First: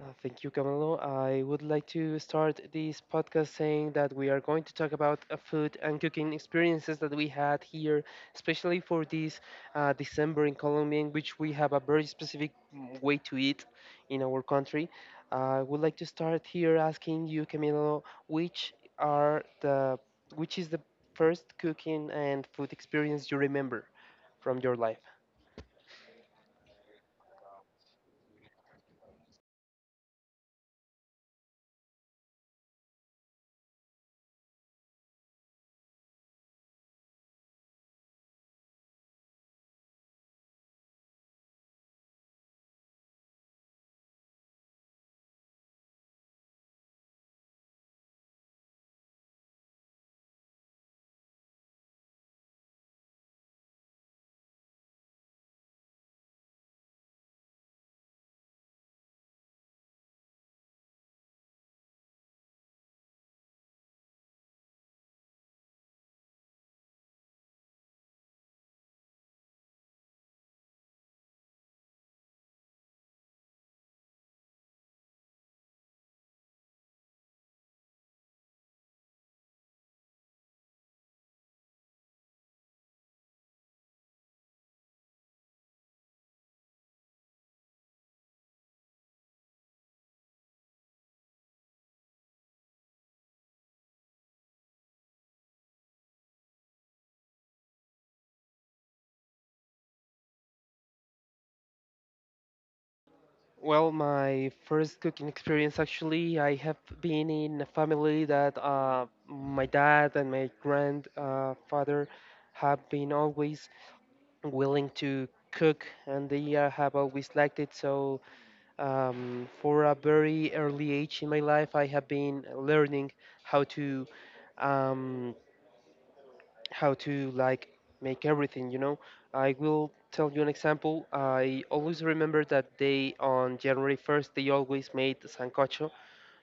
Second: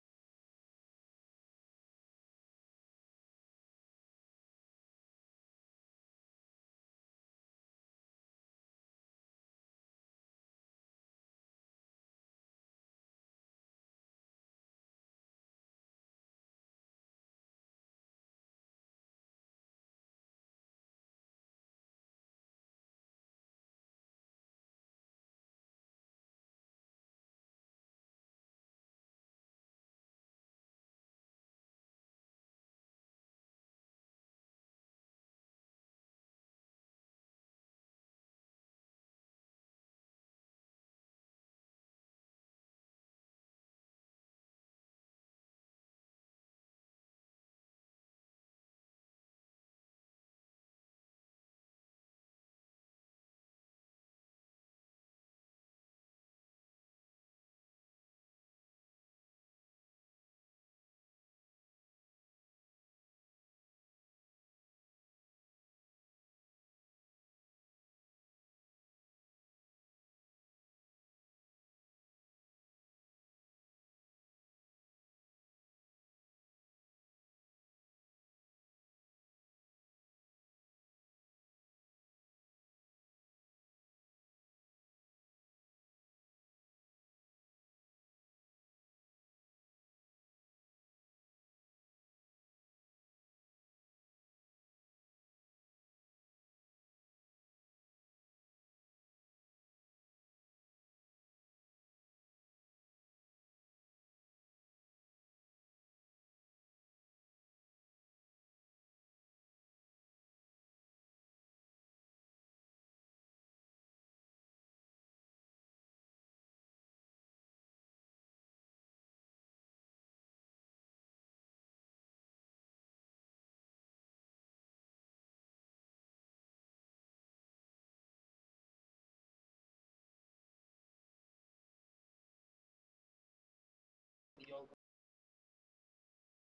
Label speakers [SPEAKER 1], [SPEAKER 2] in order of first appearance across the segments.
[SPEAKER 1] Thank you, Camilo. I would like to start this podcast saying that we are going to talk about food and cooking experiences that we had here, especially for this December in Colombia, in which we have a very specific way to eat in our country. I would like to start here asking you, Camilo, which are the which is the first cooking and food experience you remember from your life? Well, my first cooking experience actually, I have been in a family that my dad and my grandfather father have been always willing to cook, and they have always liked it. So, for a very early age in my life, I have been learning how to. Um, how to like Make everything, I will tell you an example. I always remember that day on january 1st they always made sancocho,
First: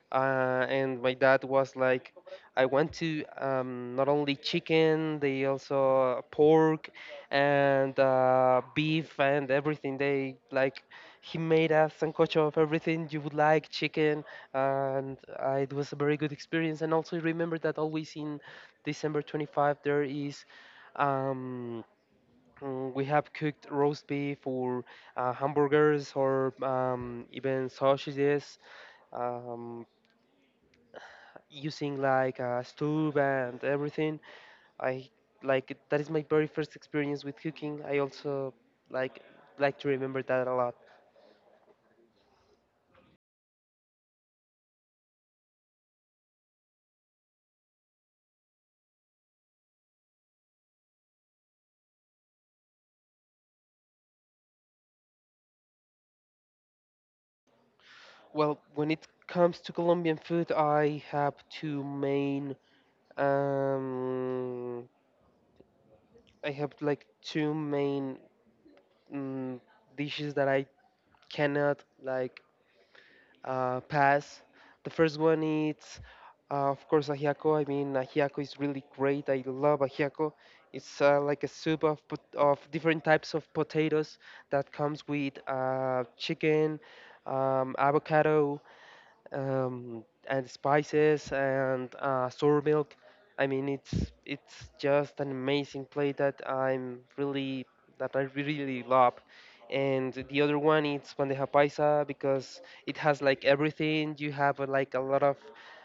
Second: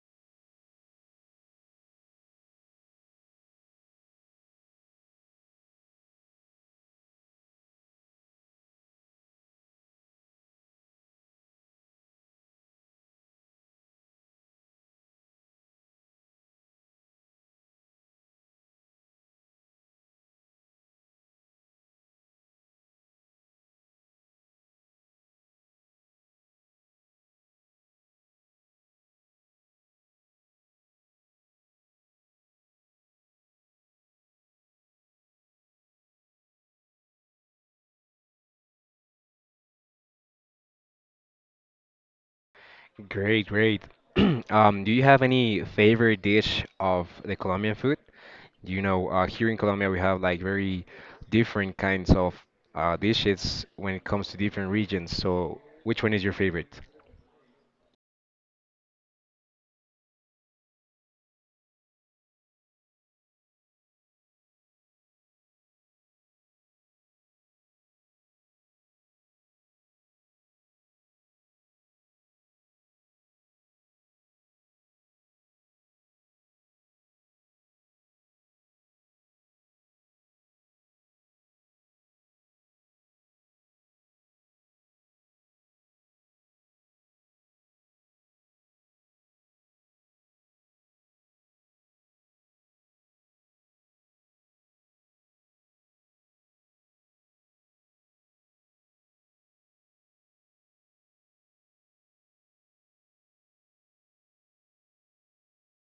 [SPEAKER 1] and my dad was like, "I want to not only chicken, they also pork and beef and everything. They like he made a sancocho of everything you would like, chicken, and it was a very good experience. And also remember that always in December 25 there is." Um, we have cooked roast beef or hamburgers or even sausages. Um, Using like a stove and everything. I like that is my very first experience with cooking. I also like like to remember that a lot.
[SPEAKER 2] Great, great. Do you have any favorite dish of the Colombian food? You know, here in Colombia, we have like very different kinds of dishes when it comes to different regions. So, which one is your favorite?
[SPEAKER 1] Well, when it comes to Colombian food, I have two main um I have like two main mm dishes that I cannot like pass. The first one is, of course, ajiaco. I mean, ajiaco is really great. I love ajiaco. It's like a soup of, of different types of potatoes that comes with chicken, avocado, and spices and sour milk. I mean, it's just an amazing plate that I'm really that I really love. And the other one is bandeja paisa because it has like everything. You have like a lot of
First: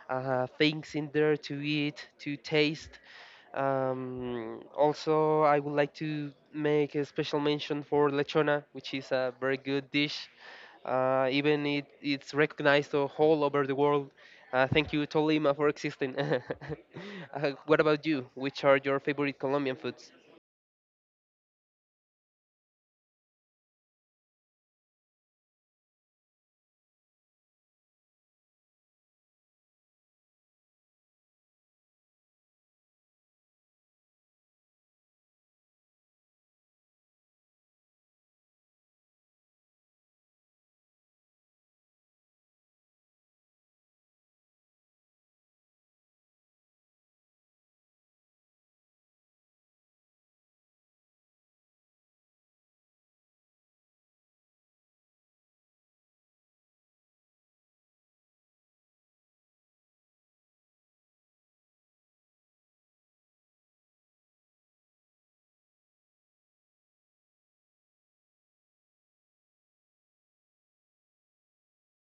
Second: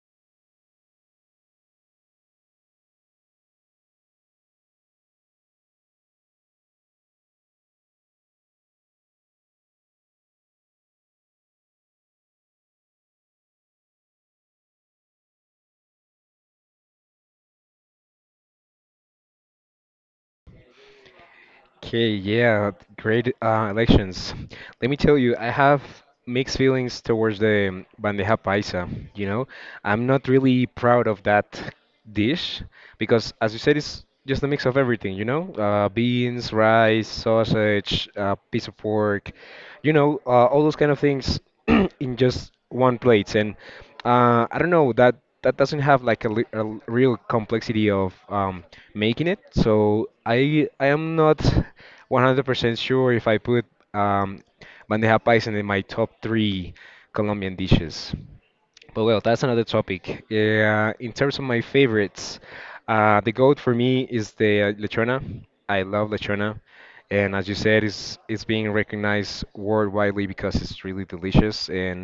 [SPEAKER 1] things in there to eat, to taste. Also, I would like to make a special mention for lechona, which is a very good dish, even it's recognized all over the world. Thank you, Tolima, for existing. What about you? Which are your favorite Colombian foods?
[SPEAKER 2] Okay, yeah, great elections. Let me tell you, I have mixed feelings towards the bandeja paisa. You know, I'm not really proud of that dish because, as you said, it's just a mix of everything. You know, beans, rice, sausage, piece of pork. You know, all those kind of things in just one plate. And I don't know that doesn't have like a real complexity of making it. So I am not 100% sure if I put um, bandeja paisa in my top three Colombian dishes. But well, that's another topic. Yeah, in terms of my favorites, the goat for me is the Lechona. I love Lechona, and as you said, it's being recognized worldwidely because it's really delicious and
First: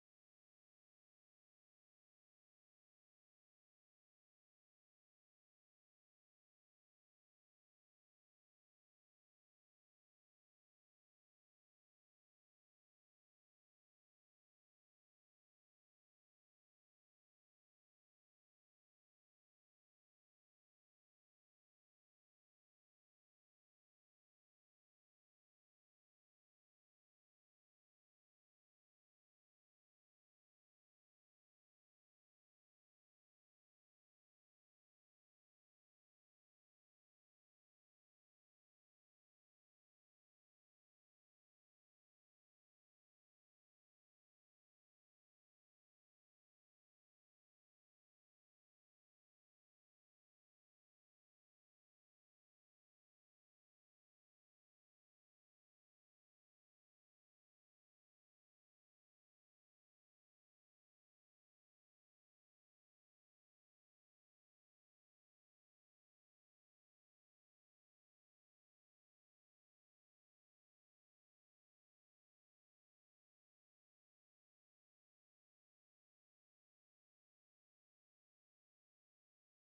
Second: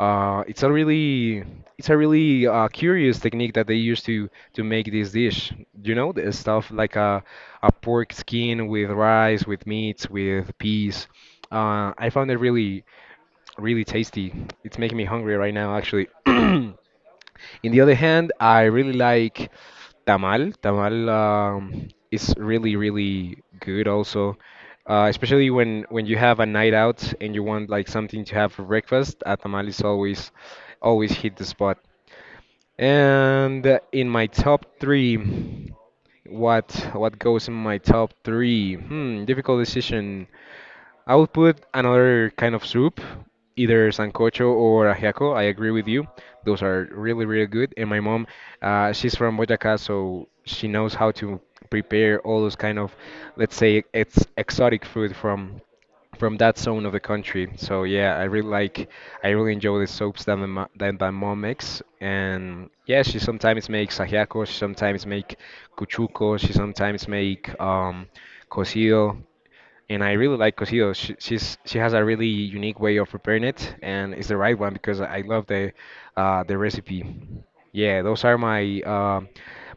[SPEAKER 2] uh, it's a really it's a really curious technique that they use to make this dish. You know, the stuff like a pork skin with rice, with meats, with peas. I found it really really tasty. It's making me hungry right now, actually. In the other hand, I really like tamal. Tamal is really, really good also. Especially when you have a night out and you want like something to have for breakfast, a tamal is always hit the spot. And in my top three, what goes in my top three? Hmm, difficult decision. I would put another kind of soup, either sancocho or ajiaco. I agree with you. Those are really, really good. And my mom, she's from Boyacá, so she knows how to prepare all those kind of, let's say, it's exotic food from that zone of the country. So yeah, I really like, I really enjoy the soaps that that my mom makes. And yeah, she sometimes makes ajiaco, she sometimes make cuchuco, she sometimes make cocido and I really like cocido. She has a really unique way of preparing it, and it's the right one because I love the recipe. Yeah, those are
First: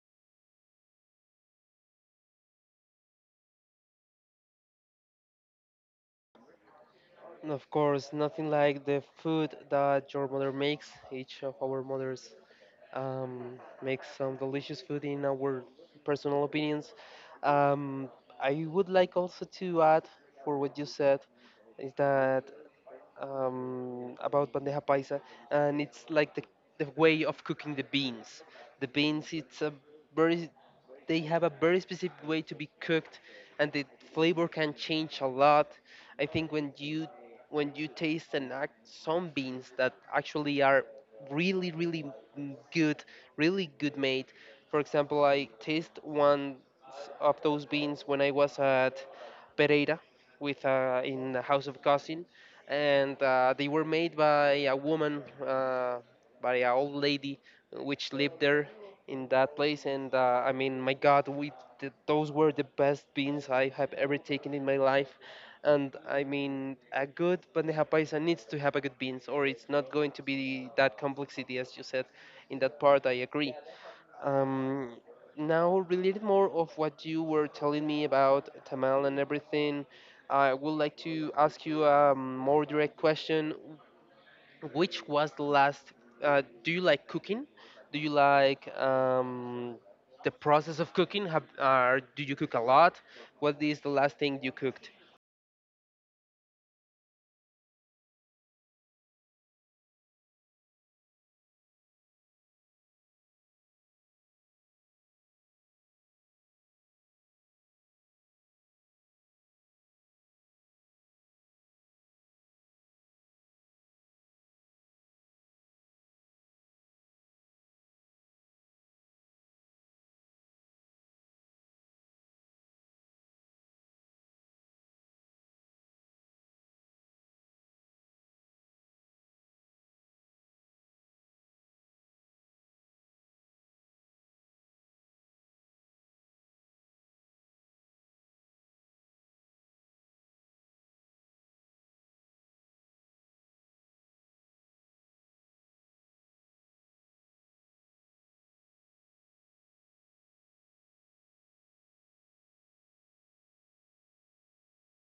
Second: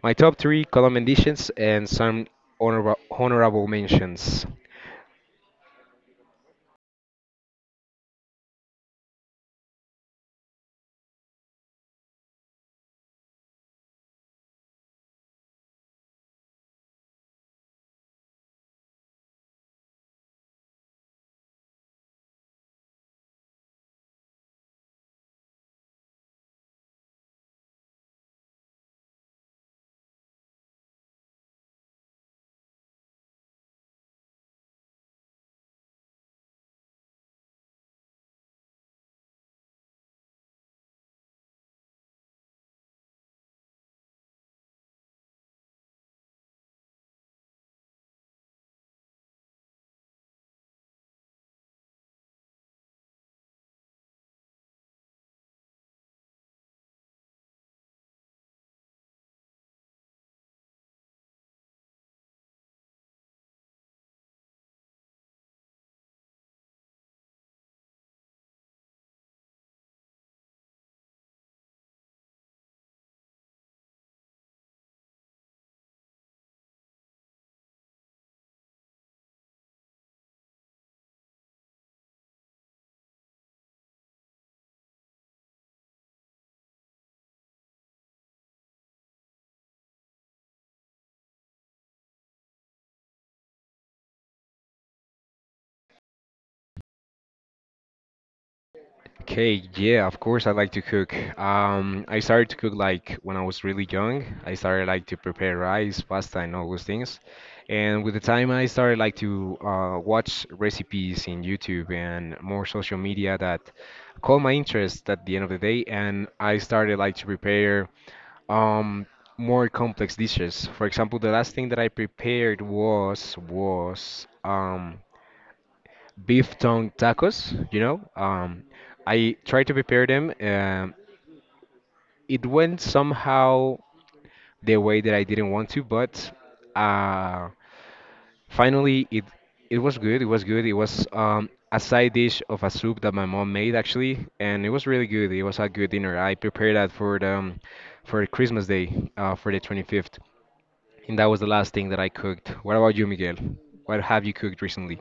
[SPEAKER 2] my top three Colombian dishes and some honorable mentions.
[SPEAKER 1] And of course, nothing like the food that your mother makes. Each of our mothers makes some delicious food in our personal opinions. Um, I would like also to add for what you said is that about bandeja paisa, and it's like the way of cooking the beans. The beans, it's a very they have a very specific way to be cooked, and the flavor can change a lot. I think when you taste and act some beans that actually are really really good, really good made. For example, I taste of those beans when I was at Pereira with, in the house of cousin, and they were made by a woman, by an old lady, which lived there in that place. And I mean, my God, those were the best beans I have ever taken in my life. And I mean, a good bandeja paisa needs to have a good beans, or it's not going to be that complexity, as you said. In that part, I agree. Um, Now, related more of what you were telling me about tamal and everything, I would like to ask you a more direct question. Which was the last? Do you like cooking? Do you like the process of cooking? Do you cook a lot? What is the last thing you cooked?
[SPEAKER 2] Okay, yeah, of course I like to cook. I started to cook like when I was really young. I started like to prepare rice, pasta, and all those things. And with the time, I started like to watch recipes in YouTube and more social media that caught my interest at the end of the day. And I started like to prepare um, more complex dishes. For example, the last thing that I prepared was beef tongue tacos, you know. I tried to prepare them. It went somehow the way that I didn't want to, but uh, finally it was good. It was good. It was a side dish of a soup that my mom made actually, and it was really good. It was a good dinner. I prepared that for the for Christmas Day, for the 25th, and that was the last thing that I cooked. What about you, Miguel? What have you cooked recently?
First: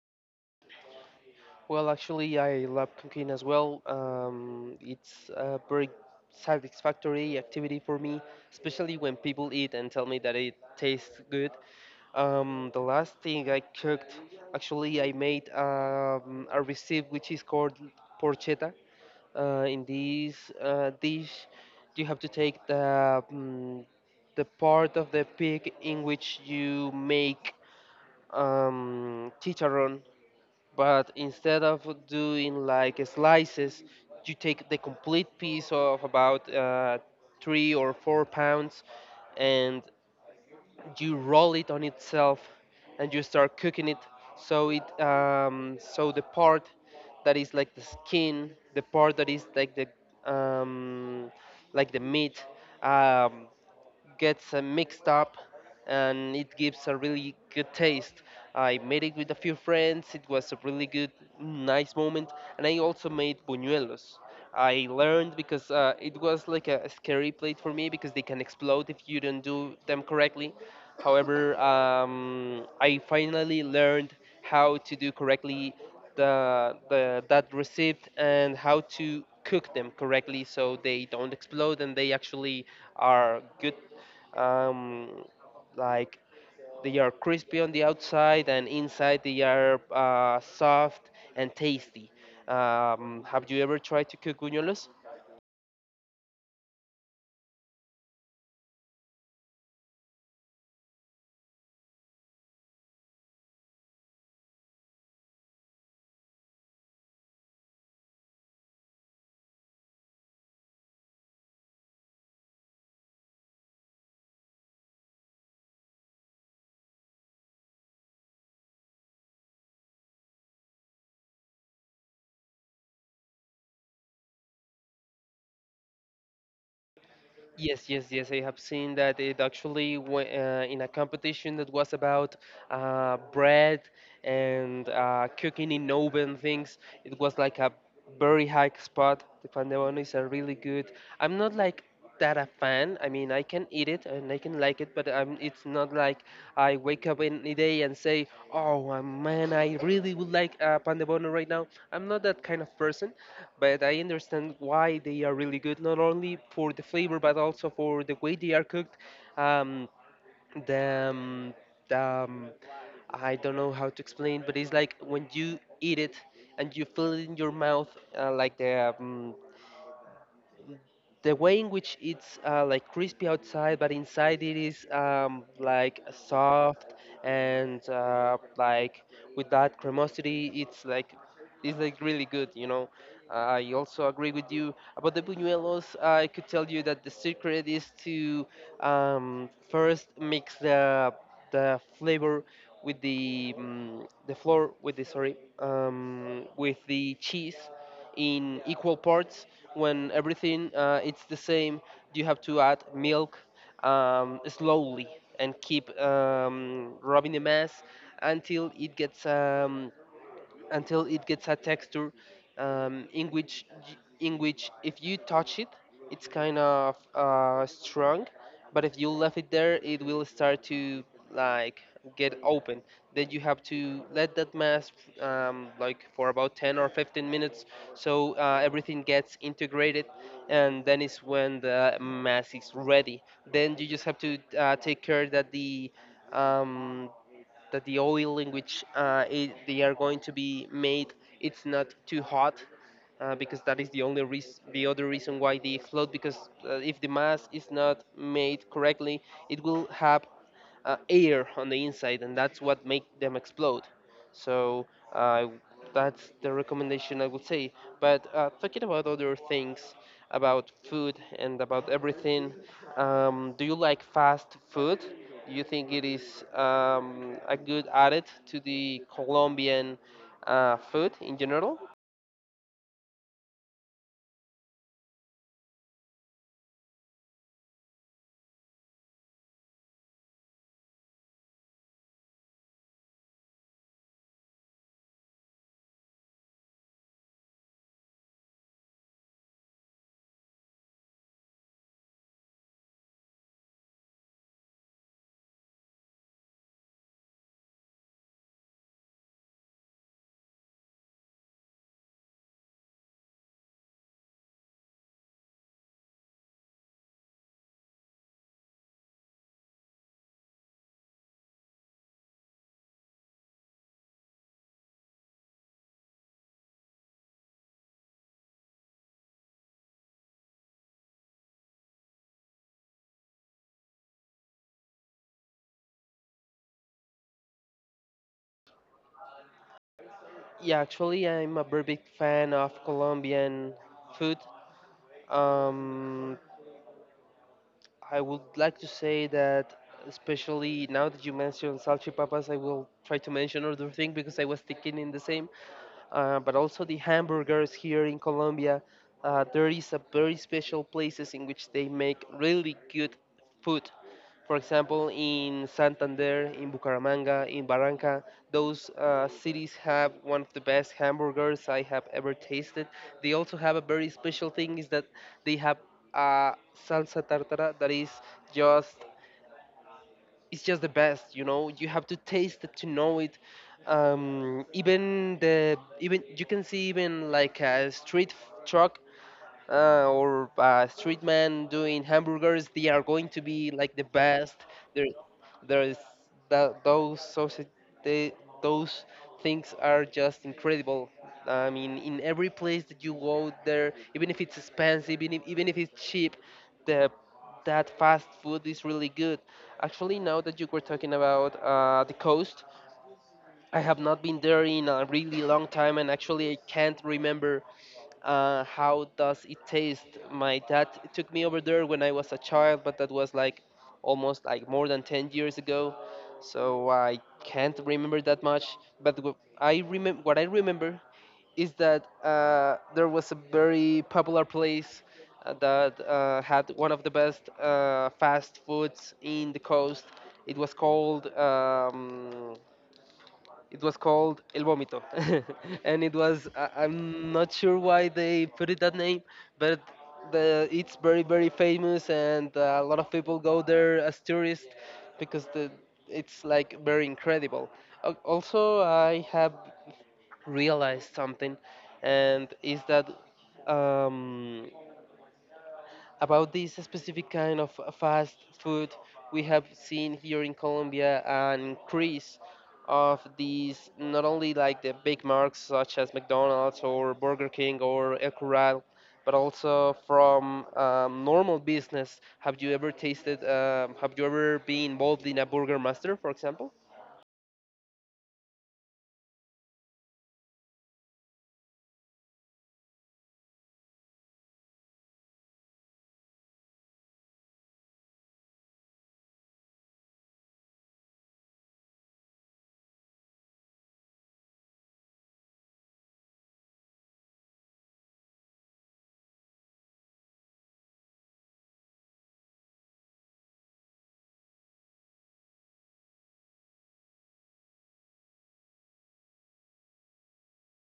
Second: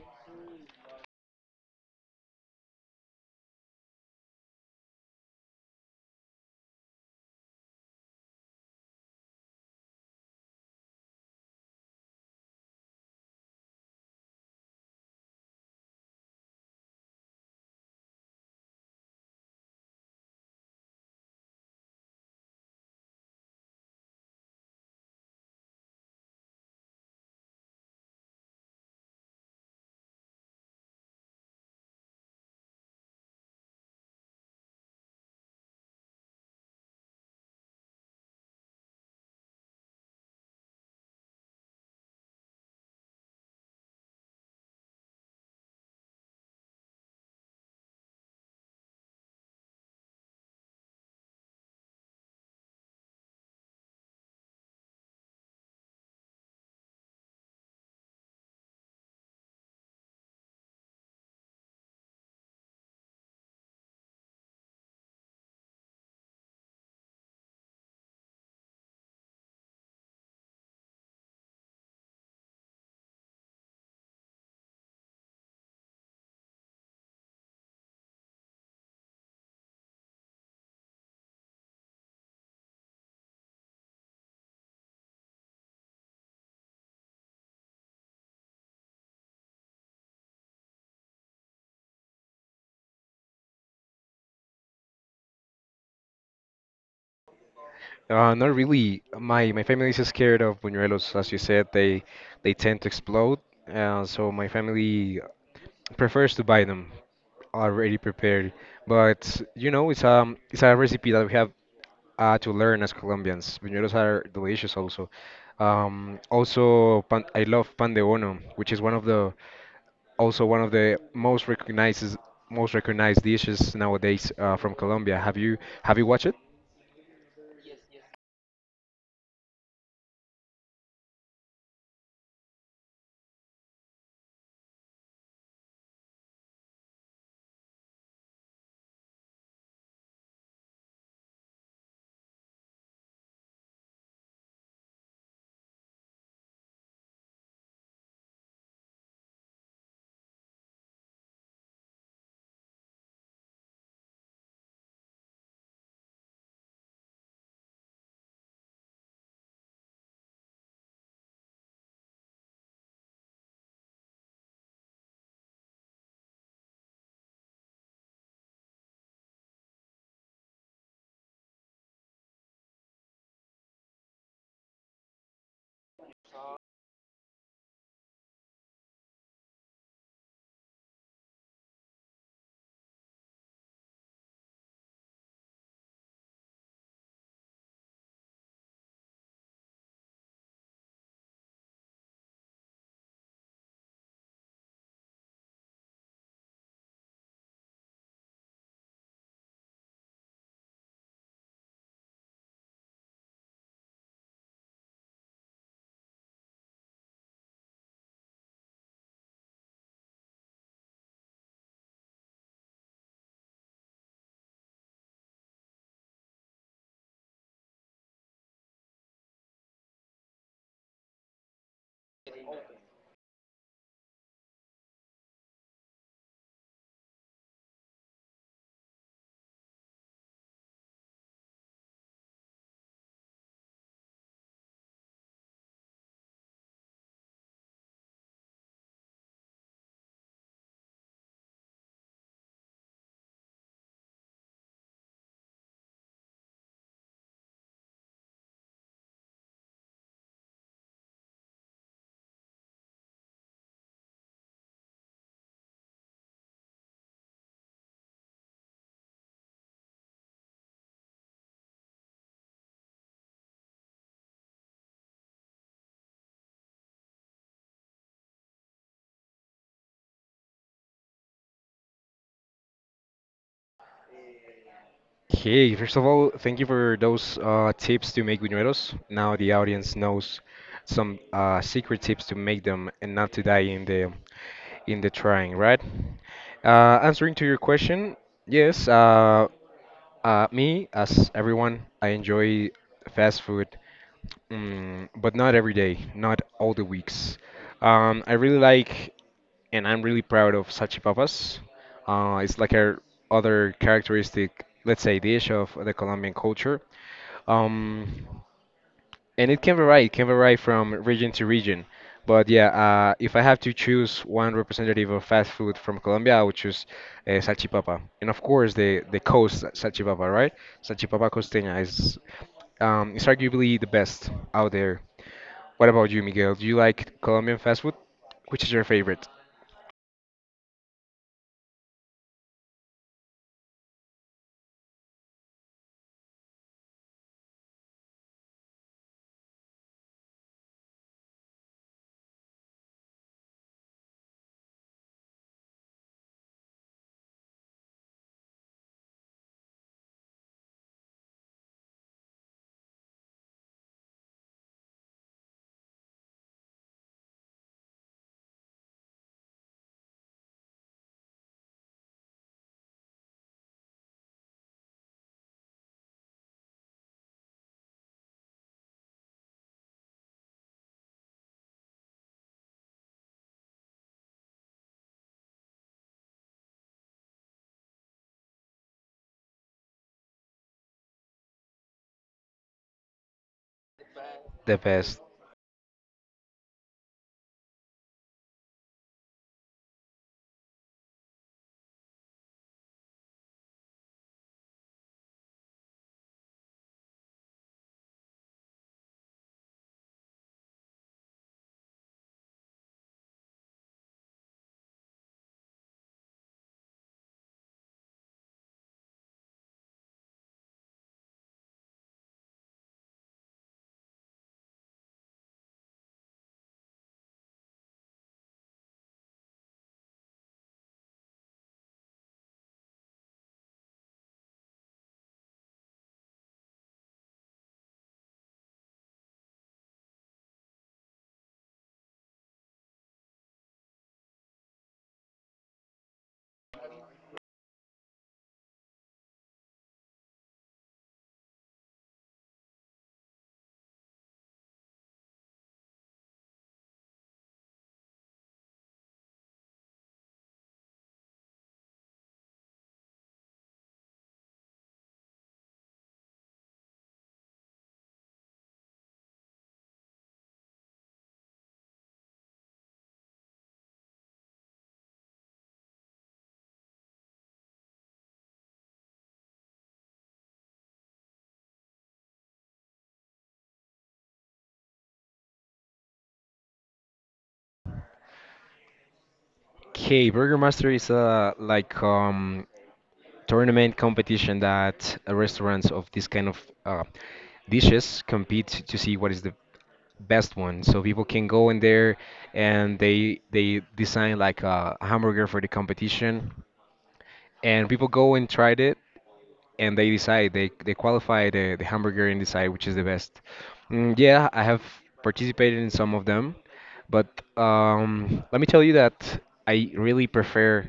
[SPEAKER 1] Well, actually, I love cooking as well. It's a very satisfactory activity for me, especially when people eat and tell me that it tastes good. The last thing I cooked, actually, I made a recipe which is called porchetta. In this dish you have to take the the part of the pig in which you make chicharron, but instead of doing like slices, you take the complete piece of about 3 or 4 pounds, and you roll it on itself and you start cooking it, so it so the part that is like the skin, the part that is um, like the meat um, gets mixed up, and it gives a really good taste. I made it with a few friends. It was a really good, nice moment. And I also made buñuelos. I learned because it was like a scary plate for me because they can explode if you don't do them correctly. However, I finally learned how to do correctly the that receipt, and how to cook them correctly so they don't explode and they actually are good, um, like they are crispy on the outside and inside they are soft and tasty. Have you ever tried to cook buñuelos?
[SPEAKER 2] Not really. My family is scared of buñuelos, as you said. They tend to explode, so my family prefers to buy them already prepared. But you know, it's a recipe that we have to learn as Colombians. Buñuelos are delicious also. Also, pan I love pan de bono, which is one of the also one of the most recognized dishes nowadays from Colombia. Have you watched it?
[SPEAKER 1] Yes, yes, yes. I have seen that it actually went in a competition that was about bread and cooking in oven things. It was like a very high spot. The pandebono is a really good. I'm not like that a fan. I mean, I can eat it and I can like it, but it's not like I wake up in the day and say, "Oh, man, I really would like pan de bono right now." I'm not that kind of person, but I understand why they are really good, not only for the flavor but also for the way they are cooked. Um, the um, the, um, I don't know how to explain, but it's like when you eat it and you feel it in your mouth, uh, like the um, the way in which it's like crispy outside, but inside it is like soft and, with that cremosity, it's like really good, you know. I also agree with you about the buñuelos. I could tell you that the secret is to first mix the flavor with the, flour with the, sorry, with the cheese in equal parts. When everything it's the same, you have to add milk slowly, and keep rubbing the mass until it gets um, until it gets a texture um, in which in which if you touch it, it's kind of strong, but if you left it there it will start to like get open. Then you have to let that mask like for about 10 or 15 minutes, so everything gets integrated, and then is when the mass is ready. Then you just have to take care um, that the oil in which, they are going to be made, it's not too hot, because that is the only reason, the other reason why they float, because if the mass is not made correctly, it will have air on the inside, and that's what make them explode. So, uh, that's the recommendation I would say. But talking about other things, about food and about everything, do you like fast food? Do you think it is a good added to the Colombian food in general?
[SPEAKER 2] Hey, first of all, thank you for those tips to make buñuelos. Now the audience knows some secret tips to make them and not to die in the trying, right? Answering to your question, yes. Me, as everyone, I enjoy fast food, mm, but not every day, not all the weeks. I really like and I'm really proud of salchipapas. It's like a other characteristic, let's say, dish of the Colombian culture. Um, and it can vary from region to region. But yeah, if I have to choose one representative of fast food from Colombia, I would choose salchipapa. And of course, the coast salchipapa, right? Salchipapa costeña is it's arguably the best out there. What about you, Miguel? Do you like Colombian fast food? Which is your favorite?
[SPEAKER 1] Yeah, actually, I'm a very big fan of Colombian food. Um, I would like to say that, especially now that you mentioned salchipapas, I will try to mention other thing because I was thinking in the same. But also the hamburgers here in Colombia, there is a very special places in which they make really good food. For example, in Santander, in Bucaramanga, in Barranca, those cities have one of the best hamburgers I have ever tasted. They also have a very special thing is that they have a salsa tartara that is just, it's just the best. You know, you have to taste it to know it. Even the, even you can see even like a truck, or a street man doing hamburgers, they are going to be like the best.
[SPEAKER 2] The
[SPEAKER 1] There,
[SPEAKER 2] best.
[SPEAKER 1] there's that those sausage, they, those things are just incredible. I mean, in every place that you go there, even if it's expensive, even if it's cheap, the that fast food is really good. Actually, now that you were talking about the coast, I have not been there in a really long time, and actually I can't remember how does it taste. My dad took me over there when I was a child, but that was like almost like more than 10 years ago, so I can't remember that much. I remember what I remember is that there was a very popular place that had one of the best fast foods in the coast. It was called. Um, it was called El Vómito, and I'm not sure why they put it that name, but the it's very famous and a lot of people go there as tourists because the it's like very incredible. Also, I have realized something, and is that um, about this specific kind of fast food we have seen here in Colombia an increase of these not only like the big marks such as McDonald's or Burger King or El Corral, but also from normal business. Have you ever tasted? Have you ever been involved in a Burger Master, for example?
[SPEAKER 2] Okay, Burger Master is like tournament competition that restaurants of this kind of uh, dishes compete to see what is the best one. So people can go in there and they design like a hamburger for the competition, and people go and tried it and they decide they qualify the hamburger and decide which is the best. Mm, yeah, I have participated in some of them, but let me tell you that I really prefer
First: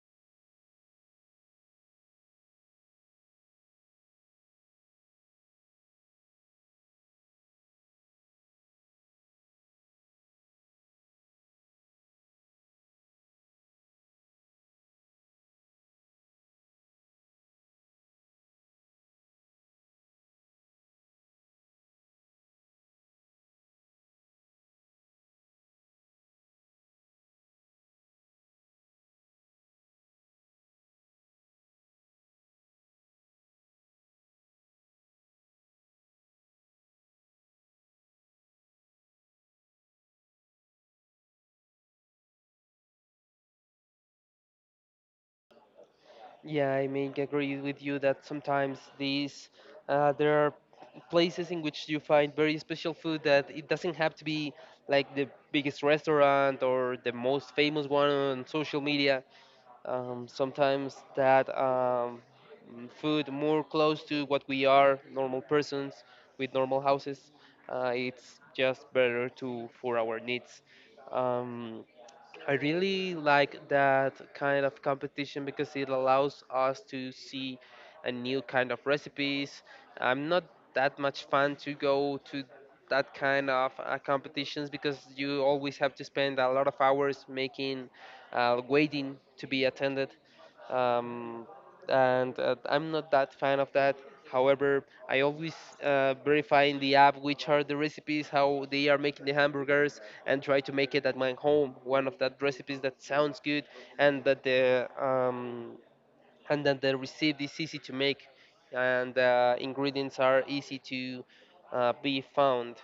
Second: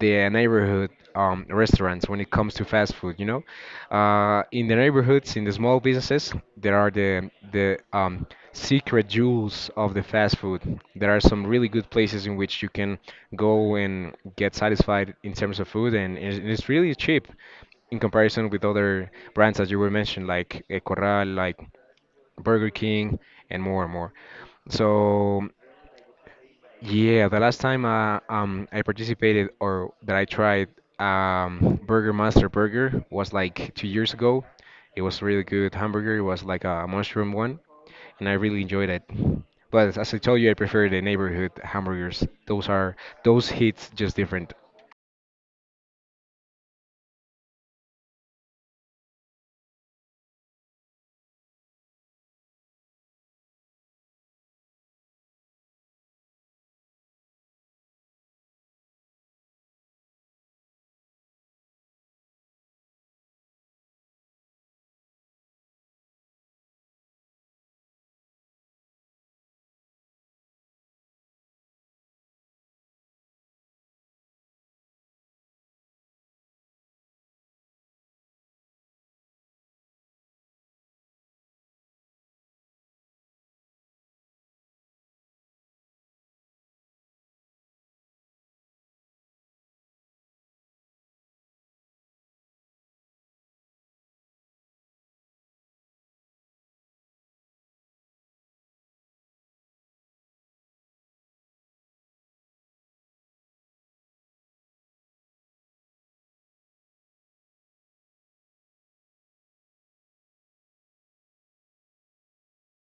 [SPEAKER 2] the neighborhood restaurants when it comes to fast food. You know, in the neighborhoods, in the small businesses, there are the secret jewels of the fast food. There are some really good places in which you can go and get satisfied in terms of food, and it's really cheap in comparison with other brands that you were mentioned, like eh, Corral, like Burger King, and more and more. So. Yeah, the last time I participated or that I tried Burger Master Burger was like 2 years ago. It was really good hamburger. It was like a mushroom one, and I really enjoyed it. But as I told you, I prefer the neighborhood hamburgers. Those are those hits just different.
[SPEAKER 1] Yeah, I mean, agree with you that sometimes these there are places in which you find very special food that it doesn't have to be like the biggest restaurant or the most famous one on social media. Sometimes food more close to what we are, normal persons with normal houses, it's just better to for our needs. Um, I really like that kind of competition because it allows us to see a new kind of recipes. I'm not that much fan to go to that kind of competitions because you always have to spend a lot of hours making, waiting to be attended. Um, and I'm not that fan of that. However, I always verify in the app which are the recipes, how they are making the hamburgers, and try to make it at my home. One of that recipes that sounds good and that the and then the recipe is easy to make and ingredients are easy to be found.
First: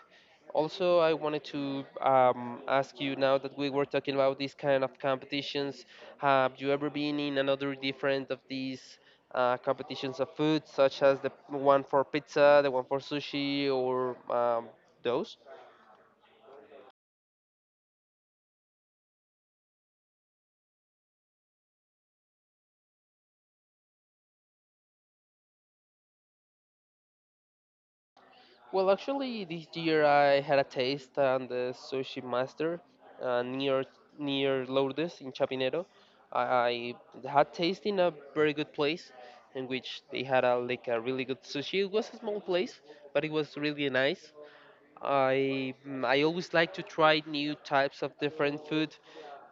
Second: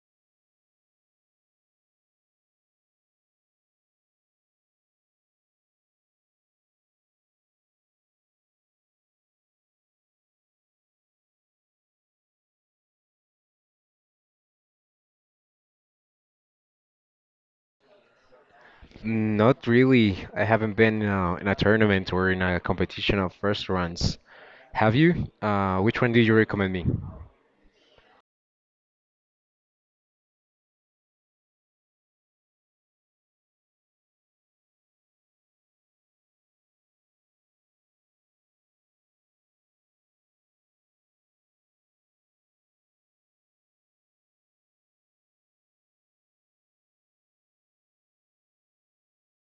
[SPEAKER 1] Also, I wanted to ask you, now that we were talking about these kind of competitions, have you ever been in another different of these competitions of food, such as the one for pizza, the one for sushi, or those?
[SPEAKER 2] Not really. I haven't been in a tournament or in a competition of restaurants. Have you? Which one did you recommend me?
[SPEAKER 1] Well, actually, this year I had a taste on the sushi master uh, near near Lourdes in Chapinero. I, I had taste in a very good place in which they had like a really good sushi. It was a small place, but it was really nice. I always like to try new types of different food,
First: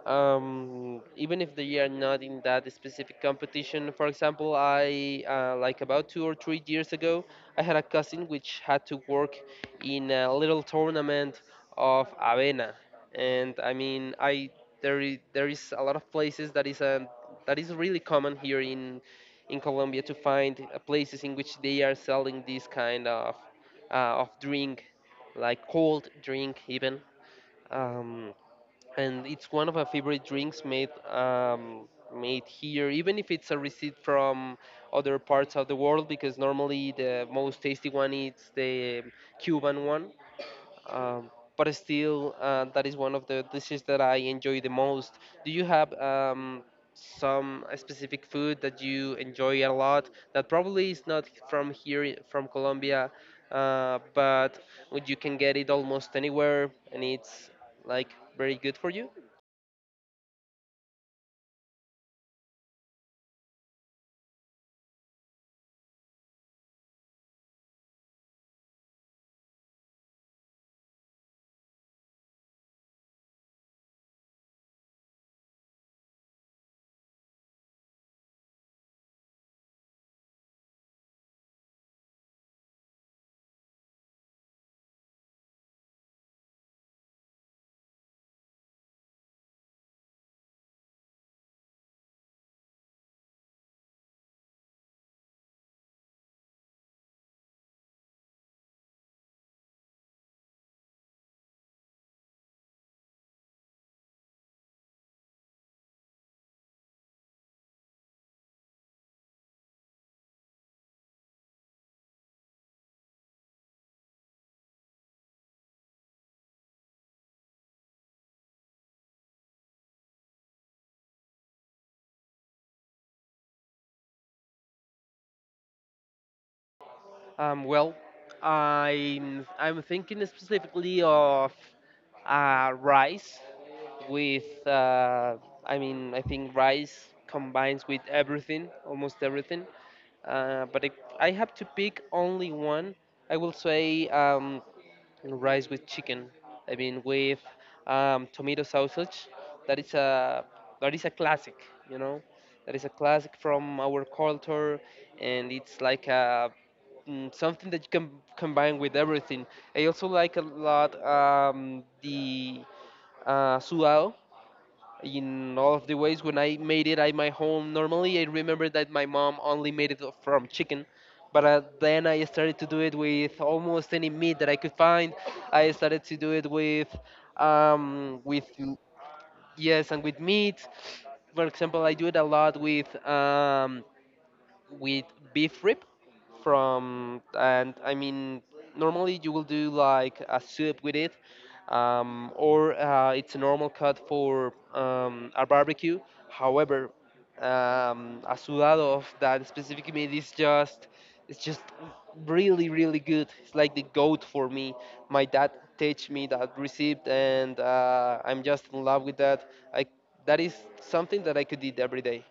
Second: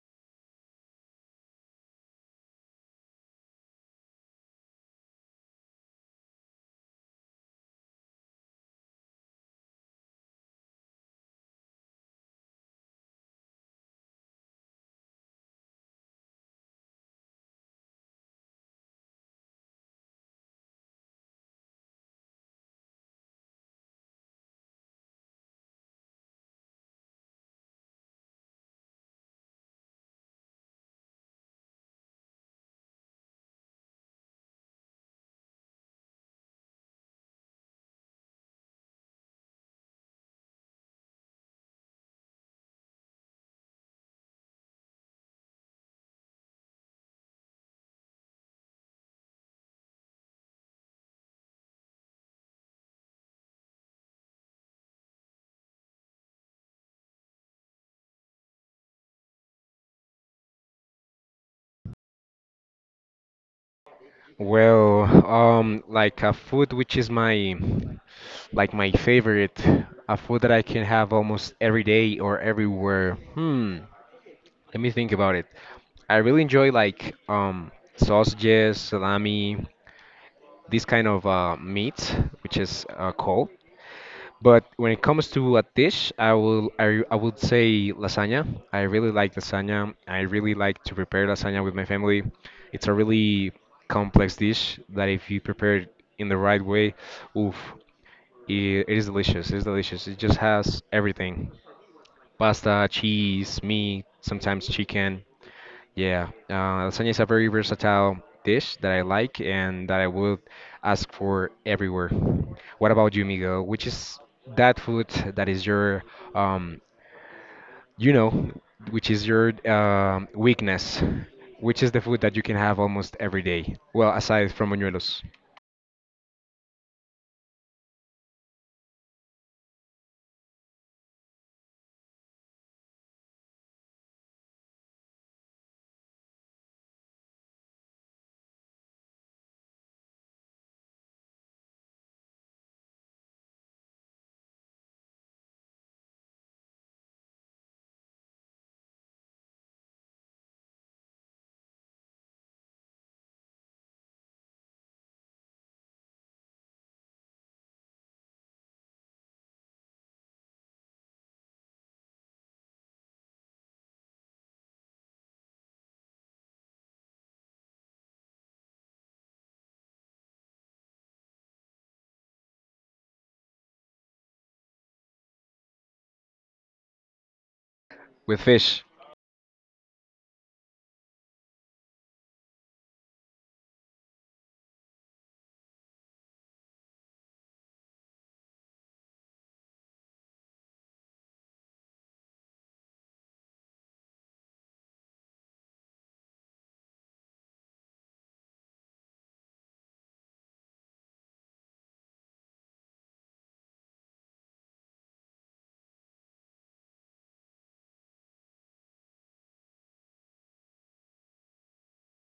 [SPEAKER 1] even if they are not in that specific competition. For example, I like about 2 or 3 years ago, I had a cousin which had to work in a little tournament of avena, and I mean, there is a lot of places that is a that is really common here in Colombia to find places in which they are selling this kind uh, of drink, like cold drink even. Um, and it's one of my favorite drinks made made here, even if it's a receipt from other parts of the world, because normally the most tasty one is the Cuban one. Um, but still, that is one of the dishes that I enjoy the most. Do you have some specific food that you enjoy a lot that probably is not from here, from Colombia, but you can get it almost anywhere and it's like very good for you?
[SPEAKER 2] Well, like a food which is my like my favorite, a food that I can have almost every day or everywhere. Hmm, let me think about it. I really enjoy like sausages, salami, this kind of meat which is cold. But when it comes to a dish, I would say lasagna. I really like lasagna. I really like to prepare lasagna with my family. It's a really complex dish that if you prepare it in the right way, oof, it is delicious. It is delicious. It just has everything: pasta, cheese, meat, sometimes chicken. Yeah, lasagna is a very versatile dish that I like and that I would ask for everywhere. What about you, Miguel? Which is that food that is your, um, you know, which is your weakness? Which is the food that you can have almost every day? Well, aside from buñuelos,
[SPEAKER 1] Well, I'm thinking specifically of rice with I mean, I think rice combines with everything, almost everything. But if I have to pick only one, I will say rice with chicken. I mean, with tomato sausage. That is a that is a classic, you know. That is a classic from our culture, and it's like a something that you can combine with everything. I also like a lot the sudado in all of the ways. When I made it at my home, normally I remember that my mom only made it from chicken, but then I started to do it with almost any meat that I could find. I started to do it with, um,
[SPEAKER 2] with
[SPEAKER 1] with
[SPEAKER 2] fish.
[SPEAKER 1] yes, and with meat. For example, I do it a lot with. With beef rib from and I mean normally you will do like a soup with it, or it's a normal cut for a barbecue. However, a sudado of that specific meat is just really good. It's like the goat for me. My dad teach me that recipe, and I'm just in love with that. I that is something that I could eat every day.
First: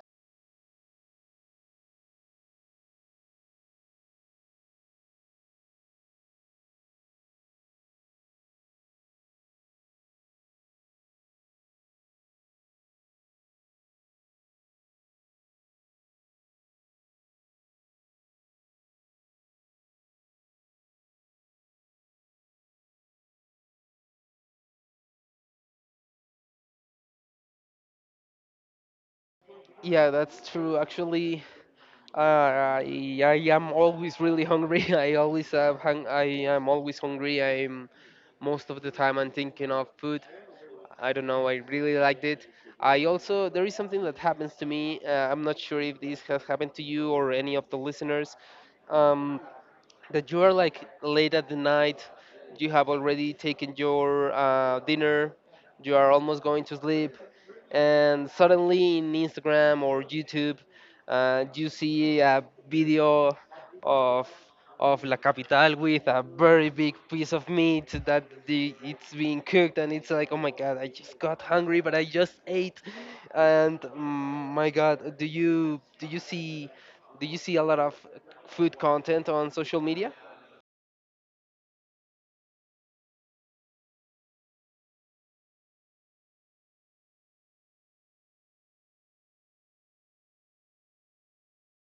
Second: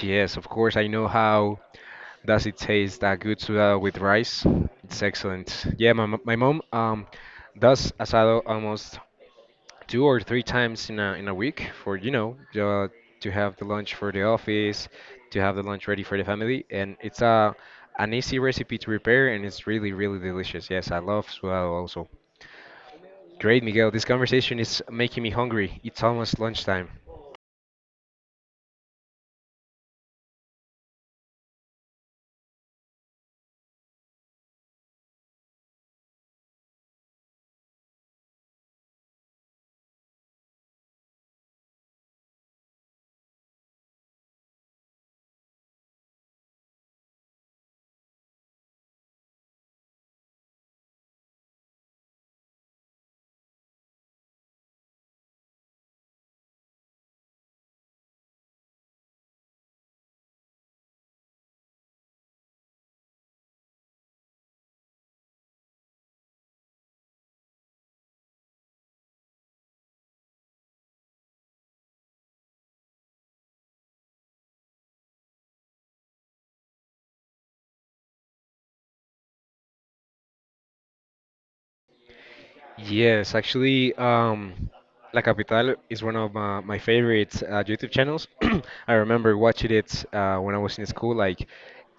[SPEAKER 2] Yes, of course. I know how does it taste that good with rice. It's excellent. Yeah, my mom does asado almost two or three times in a week for you know to have the lunch for the office, to have the lunch ready for the family, and it's a an easy recipe to prepare, and it's really really delicious. Yes, I love swallow also. Great, Miguel. This conversation is making me hungry. It's almost lunchtime.
[SPEAKER 1] Yeah, that's true. Actually, I am always really hungry. I am always hungry. I'm most of the time, I'm thinking of food. I don't know. I really liked it. I also There is something that happens to me. I'm not sure if this has happened to you or any of the listeners. Um, that you are like late at the night. You have already taken your dinner. You are almost going to sleep and suddenly in Instagram or YouTube, you see a video of of La Capital with a very big piece of meat that it's being cooked, and it's like, oh my God, I just got hungry, but I just ate, and my God, do you see a lot of food content on social media?
[SPEAKER 2] Yes, actually, La Capital is one of my favorite YouTube channels. I remember watching it when I was in school, like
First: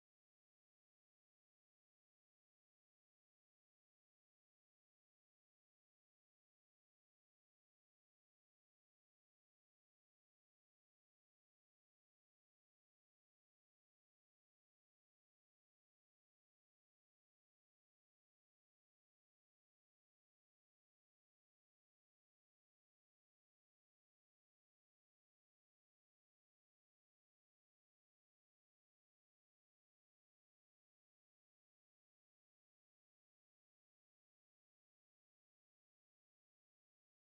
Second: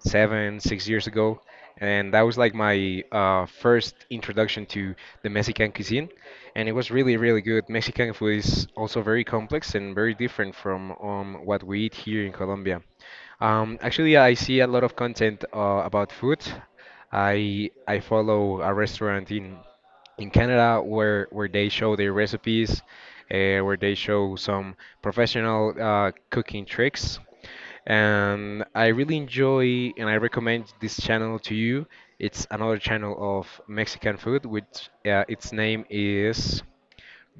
[SPEAKER 2] seven, 6 years ago, and that was like my first introduction to the Mexican cuisine, and it was really, really good. Mexican food is also very complex and very different from what we eat here in Colombia. Actually, I see a lot of content about food. I follow a restaurant in Canada where they show their recipes, where they show some professional cooking tricks, and I really enjoy and I recommend this channel to you. It's another channel of Mexican food, which its name is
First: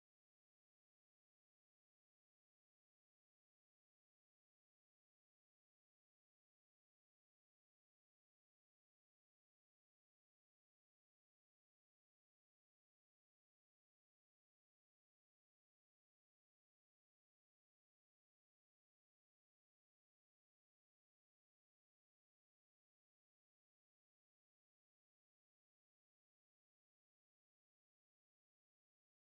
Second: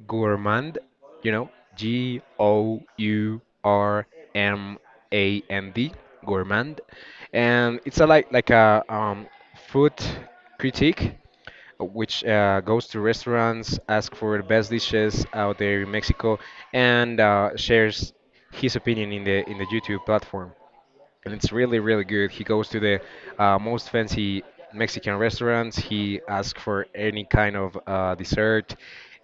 [SPEAKER 2] Gourmand, you know, Gourmand, Gourmand, and it's a like a food critique which goes to restaurants, asks for the best dishes out there in Mexico, and shares his opinion in the YouTube platform and it's really really good. He goes to the most fancy Mexican restaurants. He asks for any kind of dessert,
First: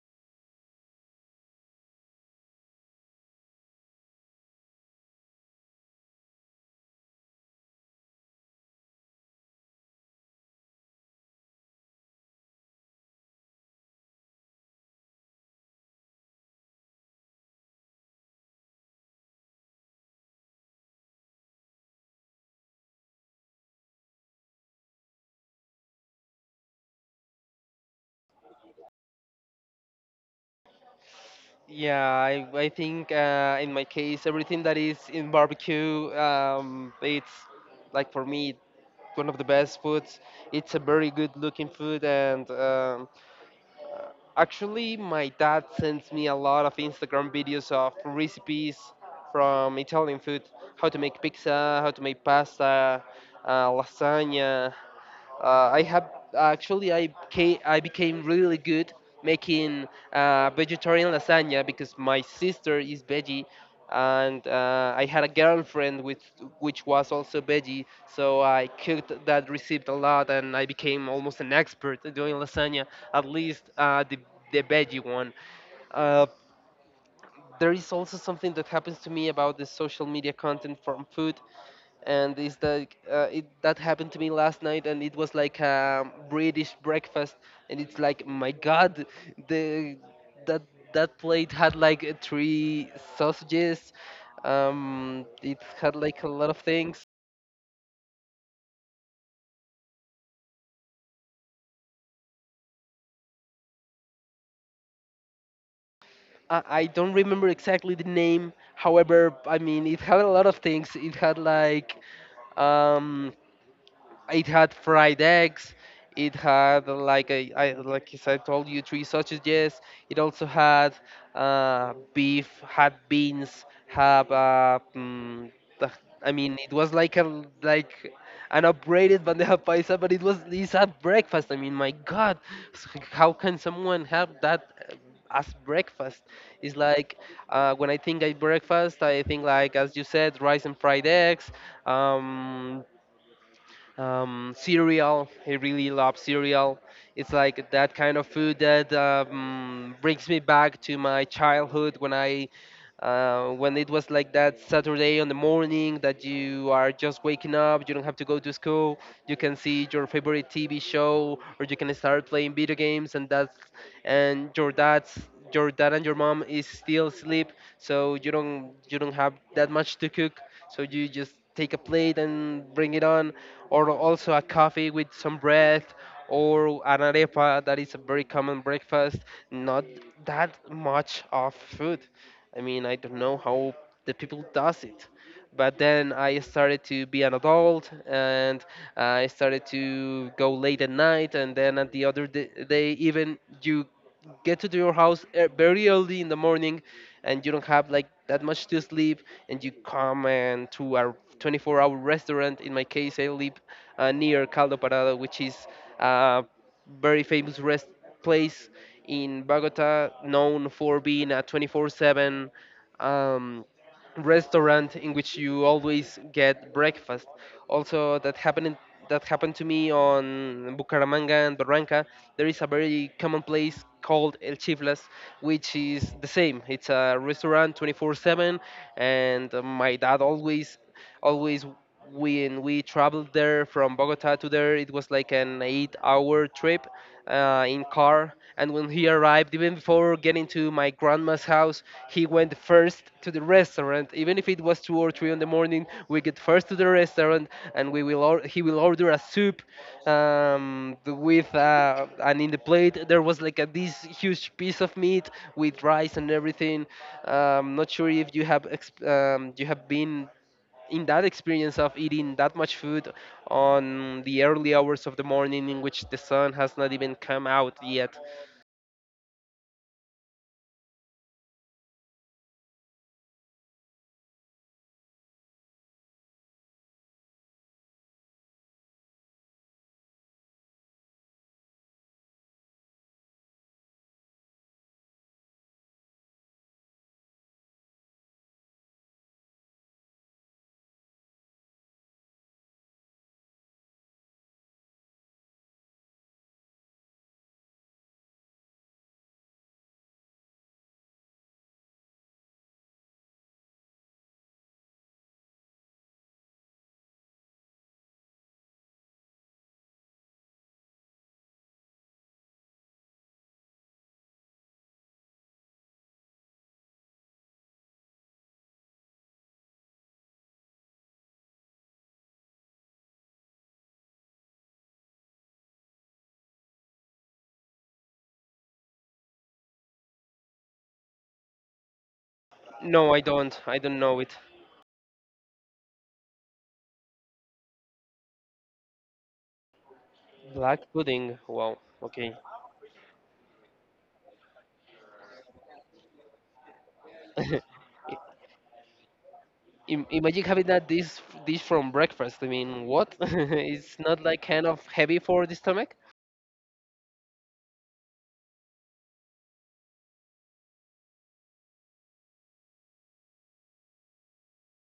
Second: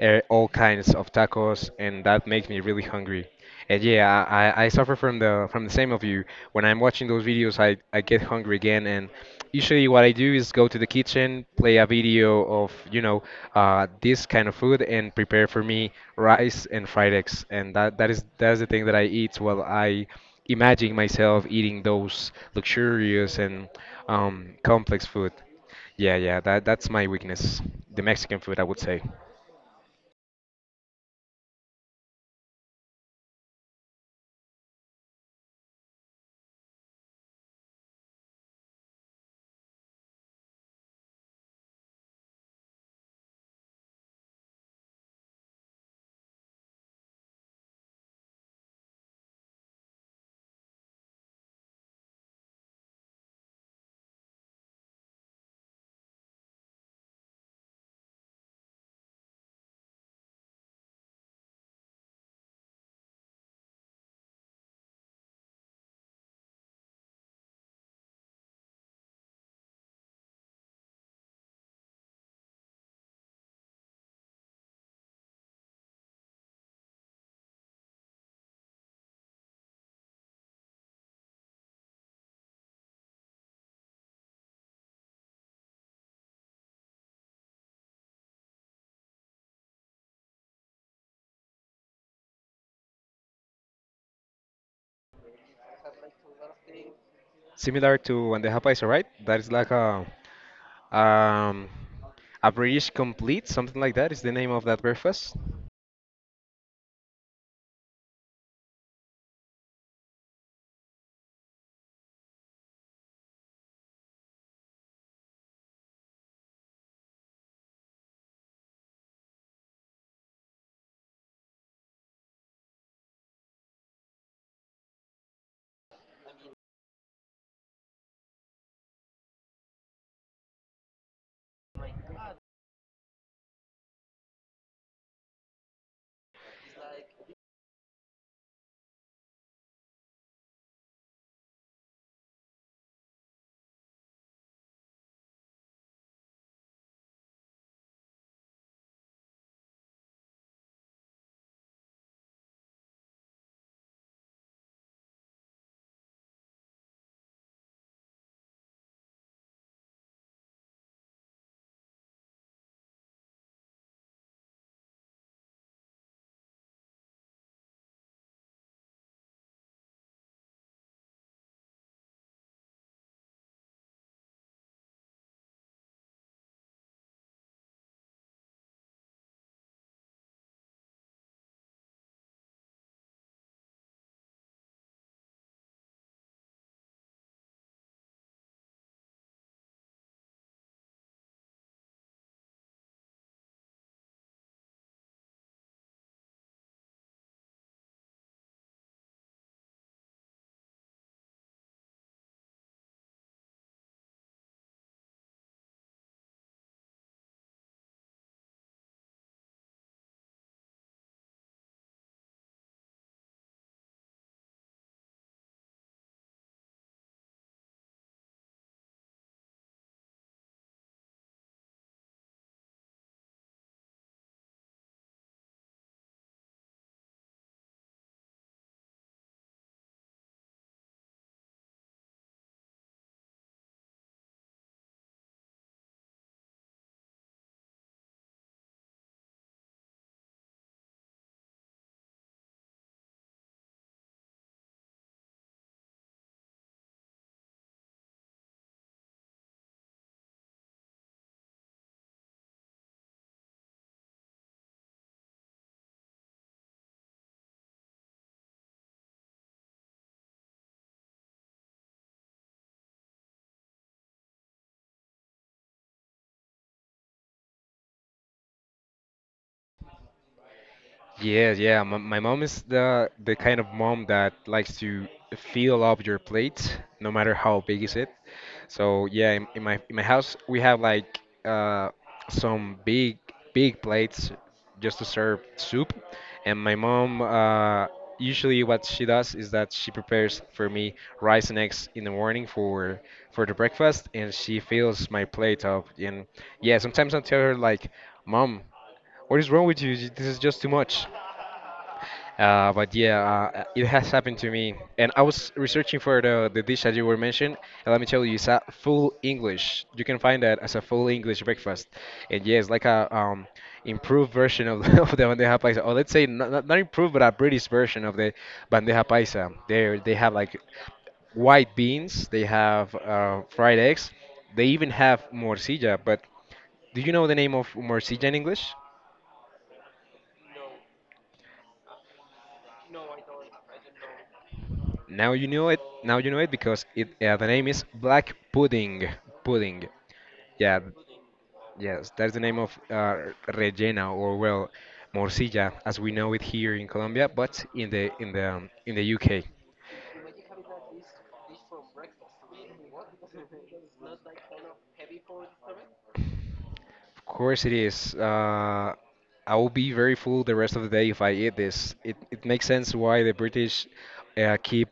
[SPEAKER 2] all kinds of tacos, and that makes me really hungry. And yeah, I suffer from the same of you. When I'm watching those videos, I get hungry again, and usually what I do is go to the kitchen, play a video of you know this kind of food, and prepare for me rice and fried eggs, and that's the thing that I eat while I imagining myself eating those luxurious and complex food. Yeah, yeah, that's my weakness. The Mexican food, I would say.
[SPEAKER 1] Yeah, I think in my case, everything that is in barbecue, it's like for me one of the best foods. It's a very good looking food, and actually, my dad sends me a lot of Instagram videos of recipes from Italian food, how to make pizza, how to make pasta, lasagna. I have actually I became really good making vegetarian lasagna because my sister is veggie, and I had a girlfriend with which was also veggie, so I cooked that recipe a lot, and I became almost an expert at doing lasagna, at least the veggie one. Uh, there is also something that happens to me about the social media content from food, and is that it that happened to me last night, and it was like a British breakfast, and it's like my God, the that that plate had like three sausages. It had like a lot of things.
[SPEAKER 2] Similar to bandeja paisa, right? That is like um, a British complete, something like that is the name of that breakfast.
[SPEAKER 1] I don't remember exactly the name. However, I mean, it had a lot of things. It had like um it had fried eggs. It had like, as I told you, three sausages, yes. It also had beef, had beans, had the- I mean, it was like a like an upgraded bandeja paisa, but it's a breakfast. I mean, my God, how can someone have that as breakfast? It's like when I think I breakfast, I think, like as you said, rice and fried eggs, um, cereal. I really love cereal. It's like that kind of food that brings me back to my childhood when I. When it was like that Saturday on the morning that you are just waking up, you don't have to go to school, you can see your favorite TV show, or you can start playing video games, and that's and your dad's your dad and your mom is still asleep, so you don't have that much to cook, so you just take a plate and bring it on, or also a coffee with some bread, or an arepa, that is a very common breakfast. Not that much of food. I mean, I don't know how the people does it. But then I started to be an adult, and I started to go late at night. And then at the other day, even you get to your house, very early in the morning, and you don't have like that much to sleep, and you come and to a 24-hour restaurant. In my case, I live near Caldo Parado, which is a very famous rest place in Bogota, known for being a 24/7 um, restaurant in which you always get breakfast. Also, that happened to me on Bucaramanga and Barranca. There is a very common place called El Chiflas, which is the same. It's a restaurant 24/7, and my dad always always when we traveled there from Bogota to there, it was like an eight-hour trip in car. And when he arrived, even before getting to my grandma's house, he went first to the restaurant. Even if it was two or three in the morning, we get first to the restaurant, and he will order a soup, th- with and in the plate there was like this huge piece of meat with rice and everything. Not sure if you have been in that experience of eating that much food on the early hours of the morning in which the sun has not even come out yet.
[SPEAKER 2] Yeah, yeah. My mom is the kind of mom that likes to fill up your plate, no matter how big is it. So yeah, in my house we have like some big plates just to serve soup, and my mom usually what she does is that she prepares for me rice and eggs in the morning for the breakfast, and she fills my plate up. And yeah, sometimes I tell her like, Mom, what is wrong with you? This is just too much. But yeah, it has happened to me. And I was researching for the dish that you were mentioning. And let me tell you, it's a full English. You can find that as a full English breakfast. And yeah, it's like a improved version of, of the bandeja paisa. Or let's say not not improved, but a British version of the bandeja paisa. They have like white beans. They have fried eggs. They even have morcilla. But do you know the name of morcilla in English?
[SPEAKER 1] No, I don't. I don't know it.
[SPEAKER 2] Now you know it. Now you know it because it the name is black pudding. Pudding. Yeah.
[SPEAKER 1] Black pudding. Wow.
[SPEAKER 2] Yes, that's
[SPEAKER 1] Okay.
[SPEAKER 2] the name of rellena or well, morcilla as we know it here in Colombia, but in the in the in the UK.
[SPEAKER 1] Imagine having that dish from breakfast. I mean, what? It's not like kind of heavy for the stomach?
[SPEAKER 2] Of course it is. I will be very full the rest of the day if I eat this. It makes sense why the British keep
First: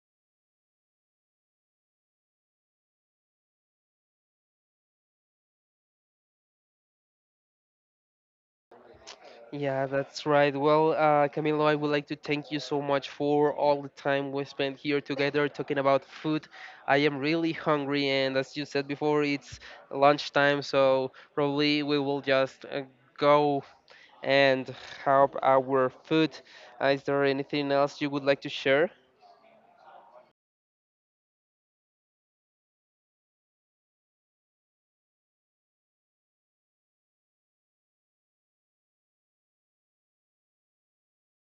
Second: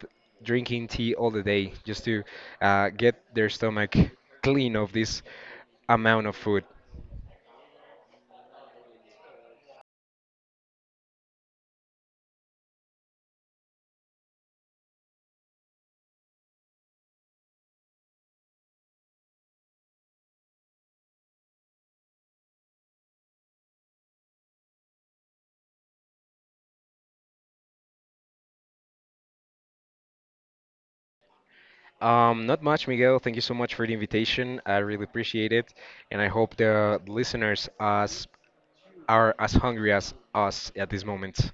[SPEAKER 2] drinking tea all the day just to get their stomach clean of this amount of food.
[SPEAKER 1] Yeah, that's right. Well, Camilo, I would like to thank you so much for all the time we spent here together talking about food. I am really hungry, and as you said before, it's lunchtime, so probably we will just go and have our food. Is there anything else you would like to share?
[SPEAKER 2] Not much, Miguel. Thank you so much for the invitation. I really appreciate it, and I hope the listeners as are as hungry as us at this moment.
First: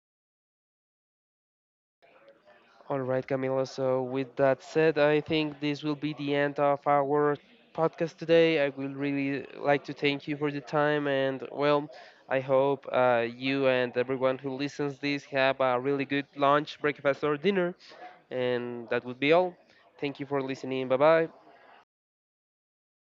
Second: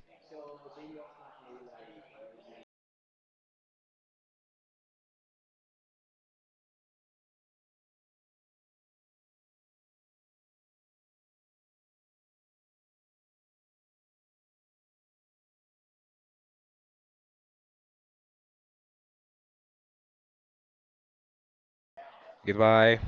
[SPEAKER 1] All right, Camila. So, with that said, I think this will be the end of our podcast today. I will really like to thank you for the time, and well, I hope you and everyone who listens this have a really good lunch, breakfast, or dinner. And that would be all. Thank you for listening. Bye bye.
[SPEAKER 2] Goodbye.